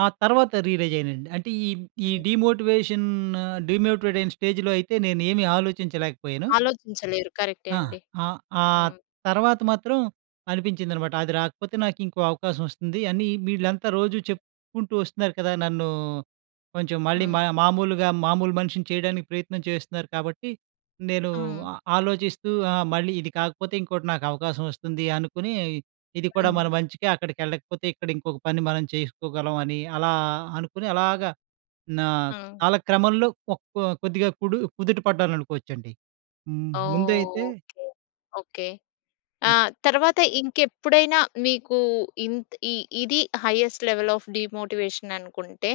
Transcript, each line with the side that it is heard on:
right: ఆ తర్వాత రియలైజయ్యనండి. అంటే ఈ ఈ
left: హ్మ్.
right: డీమోటివేషను డీమోటివేటయిన స్టేజ్‌లో అయితే నేనేమి ఆలోచించలేకపోయను.
left: ఆలోచించలేరు. కరెక్టే
right: ఆ!
left: అండి.
right: ఆ! ఆ
left: హ్మ్.
right: తర్వాత మాత్రం అనిపించిందనమాట. అది రాకపోతే నాకు ఇంకో అవకాశం వస్తుంది అని వీళ్ళంతా రోజూ చెప్పుకుంటూ వస్తున్నారు కదా! నన్ను కొంచెం మళ్ళీ మ
left: హ్మ్.
right: మామూలుగా మామూలు మనిషిని చేయడానికి ప్రయత్నం చేస్తున్నారు. కాబట్టి నేను ఆ
left: హ్మ్.
right: ఆలోచిస్తూ ఆహ్, మళ్ళీ ఇది కాకపోతే ఇంకోటి నాకు అవకాశం వస్తుంది అనుకుని ఇది కూడా మన
left: హ్మ్.
right: మంచికే అక్కడికెళ్లకపోతే ఇక్కడ ఇంకొక పని మనం చేసుకోగలం అని అలా అనుకుని అలాగా నా
left: ఆ!
right: కాలక్రమంలో ఒక కొద్దిగా కుడు కుదుట పడ్డాననుకోవచ్చండి. హ్మ్. ముందైతే
left: ఓకే. ఓకే. ఆ!
right: ఆ!
left: తర్వాత ఇంకెప్పుడైనా మీకూ ఇంత్ ఈ ఇది హైయెస్ట్ లెవెల్ ఆఫ్ డీమోటివేషన్ అనుకుంటే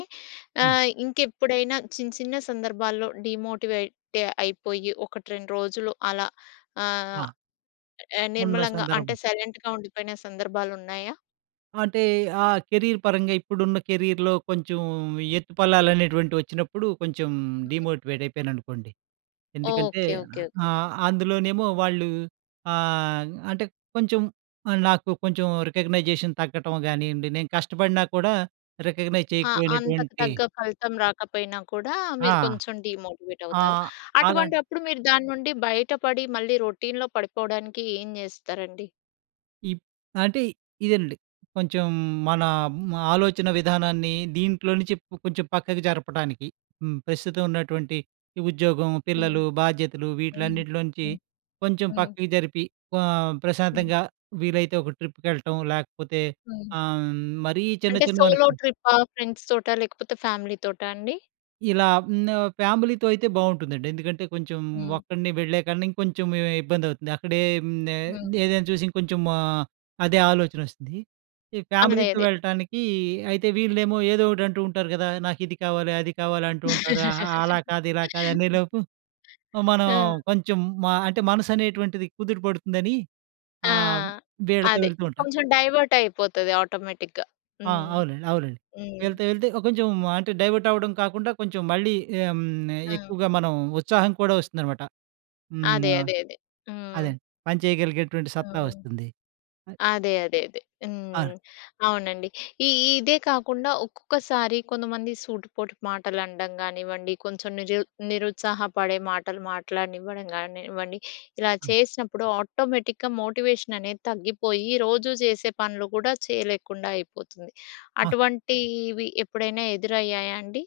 right: హ్మ్.
left: ఆహ్, ఇంకెప్పుడైనా చిన చిన సందర్భాల్లో డీమోటివేట్ అయిపోయి 1, 2 రోజులు అలా ఆహ్,
right: వా ఉన్న
left: నిమ్మలంగా అంటే
right: సందర్భం.
left: సైలెంట్‌గా ఉండిపోయిన సందర్భాలున్నాయా?
right: అంటే ఆ కెరీర్ పరంగా ఇప్పుడున్న కెరియర్‌లో కొంచెం ఎత్తుపల్లాలనేటువంటివచ్చినప్పుడు కొంచెం
left: హ్మ్.
right: డీమోటివేట్ అయిపోయాననుకోండి.
left: ఓకే.
right: ఎందుకంటే
left: ఓకే. ఓకే.
right: ఆహ్, అందులోనేమో వాళ్ళూ ఆహ్, అంటే కొంచెం నాకు కొంచెం రికగ్నైజేషన్ తగ్గటం గానియ్యండి నేను కష్టపడినా కూడా రికగ్నైజ్
left: ఆ! అంతకు
right: చేయకపోయినటువంటి
left: తగ్గ ఫలితం రాకపోయినా కూడా
right: ఆ!
left: మీరు కొంచెం
right: ఆ!
left: డీమోటివేటవుతారు.
right: ఆలన్
left: అటువంటప్పుడు మీరు దాన్నుండి బయటపడి మళ్ళీ రొటీన్‌లో పడిపోవడానికి ఏం జేస్తారండి?
right: ఈప్ అంటే ఇదేనండి. కొంచెం మన మ్ ఆలోచన విధానాన్ని దీంట్లో నుంచి ప్ కొంచెం పక్కకు జరపడానికి, హ్మ్. ప్రస్తుతం ఉన్నటువంటి ఈ ఉద్యోగం,
left: హ్మ్.
right: పిల్లలు, బాధ్యతలు
left: హ్మ్.
right: వీటిలన్నిటిలో నుంచి
left: హ్మ్.
right: కొంచెం
left: హ్మ్.
right: పక్కకి జరిపి ఆహ్,
left: హ్మ్.
right: ప్రశాంతంగా వీలైతే ఒక ట్రిప్‌కెళ్ళటం లేకపోతే
left: హ్మ్.
right: ఆహ్, మరీ చిన్న
left: అంటే సోలో
right: చిన్నవనుకో
left: ట్రిప్పా, ఫ్రెండ్స్‌తోటా? లేకపోతే ఫ్యామిలీ‌తోటా అండి?
right: ఇలా హ్మ్. ఫ్యామిలీతో అయితే బావుంటుందండి. ఎందుకంటే కొంచెం
left: హ్మ్.
right: ఒక్కడినే వెళ్ళేకన్నా ఇంకొంచెం ఇబ్బందవుతుంది. అక్కడేం నే
left: హ్మ్.
right: ఏదైనా చూసి ఇంకొంచెం ఆహ్, అదే ఆలోచనొస్తుంది. ఈ ఫ్యామిలీతో
left: అదేది.
right: వెళ్ళటానికి అయితే వీళ్ళేమో ఏదో ఒకటంటూంటారు గదా! నాకిది కావాలి అది కావాలి అంటూ ఉంటారు. ఆ! అలా కాదు ఇలా కాదు
left: హ్మ్.
right: అనేలోపు మనం
left: ఆ!
right: కొంచెం మ అంటే మనసనేటువంటిది కుదుటపడుతుందని
left: ఆ!
right: ఆ! వీళ్ళతో
left: అదే.
right: వెళ్తూంటా.
left: కొంచెం డైవర్టయిపోతది ఆటోమేటిక్‌గా
right: ఆ!
left: హ్మ్.
right: అవునండి. అవునండి.
left: హ్మ్.
right: వీళ్ళతో వెళ్తే కొంచెం అంటే డైవర్టవ్వడం కాకుండా కొంచెం మళ్ళీ ఆహ్, హ్మ్. నే
left: ఆ!
right: ఎక్కువగా మనం ఉత్సాహం కూడా వస్తుందనమాట. హ్మ్.
left: అదే,
right: ఆ!
left: అదే, అదే. హ్మ్.
right: అదండి. పనిచేయగలిగేటటువంటి సత్తా
left: హ్మ్.
right: వస్తుంది. అ!
left: అదే, అదే, అదే.
right: ఆ!
left: హ్మ్. అవునండి. ఈ ఇదే కాకుండా ఒక్కొక్కసారి కొంతమంది సూటిపోటి మాటలనడం గానివ్వండి కొంచెం నిజూ నిరుత్సాహపడే మాటలు మాట్లాడనివ్వడం గానివ్వండి ఇలా చేసినప్పుడు ఆటోమేటిక్‌గా మోటివేషననేది తగ్గిపోయి రోజూ జేసే పనులు కూడా చేయలేకుండా అయిపోతుంది.
right: ఆ!
left: అటువంటివి ఎప్పుడైనా ఎదురయ్యాయా అండి?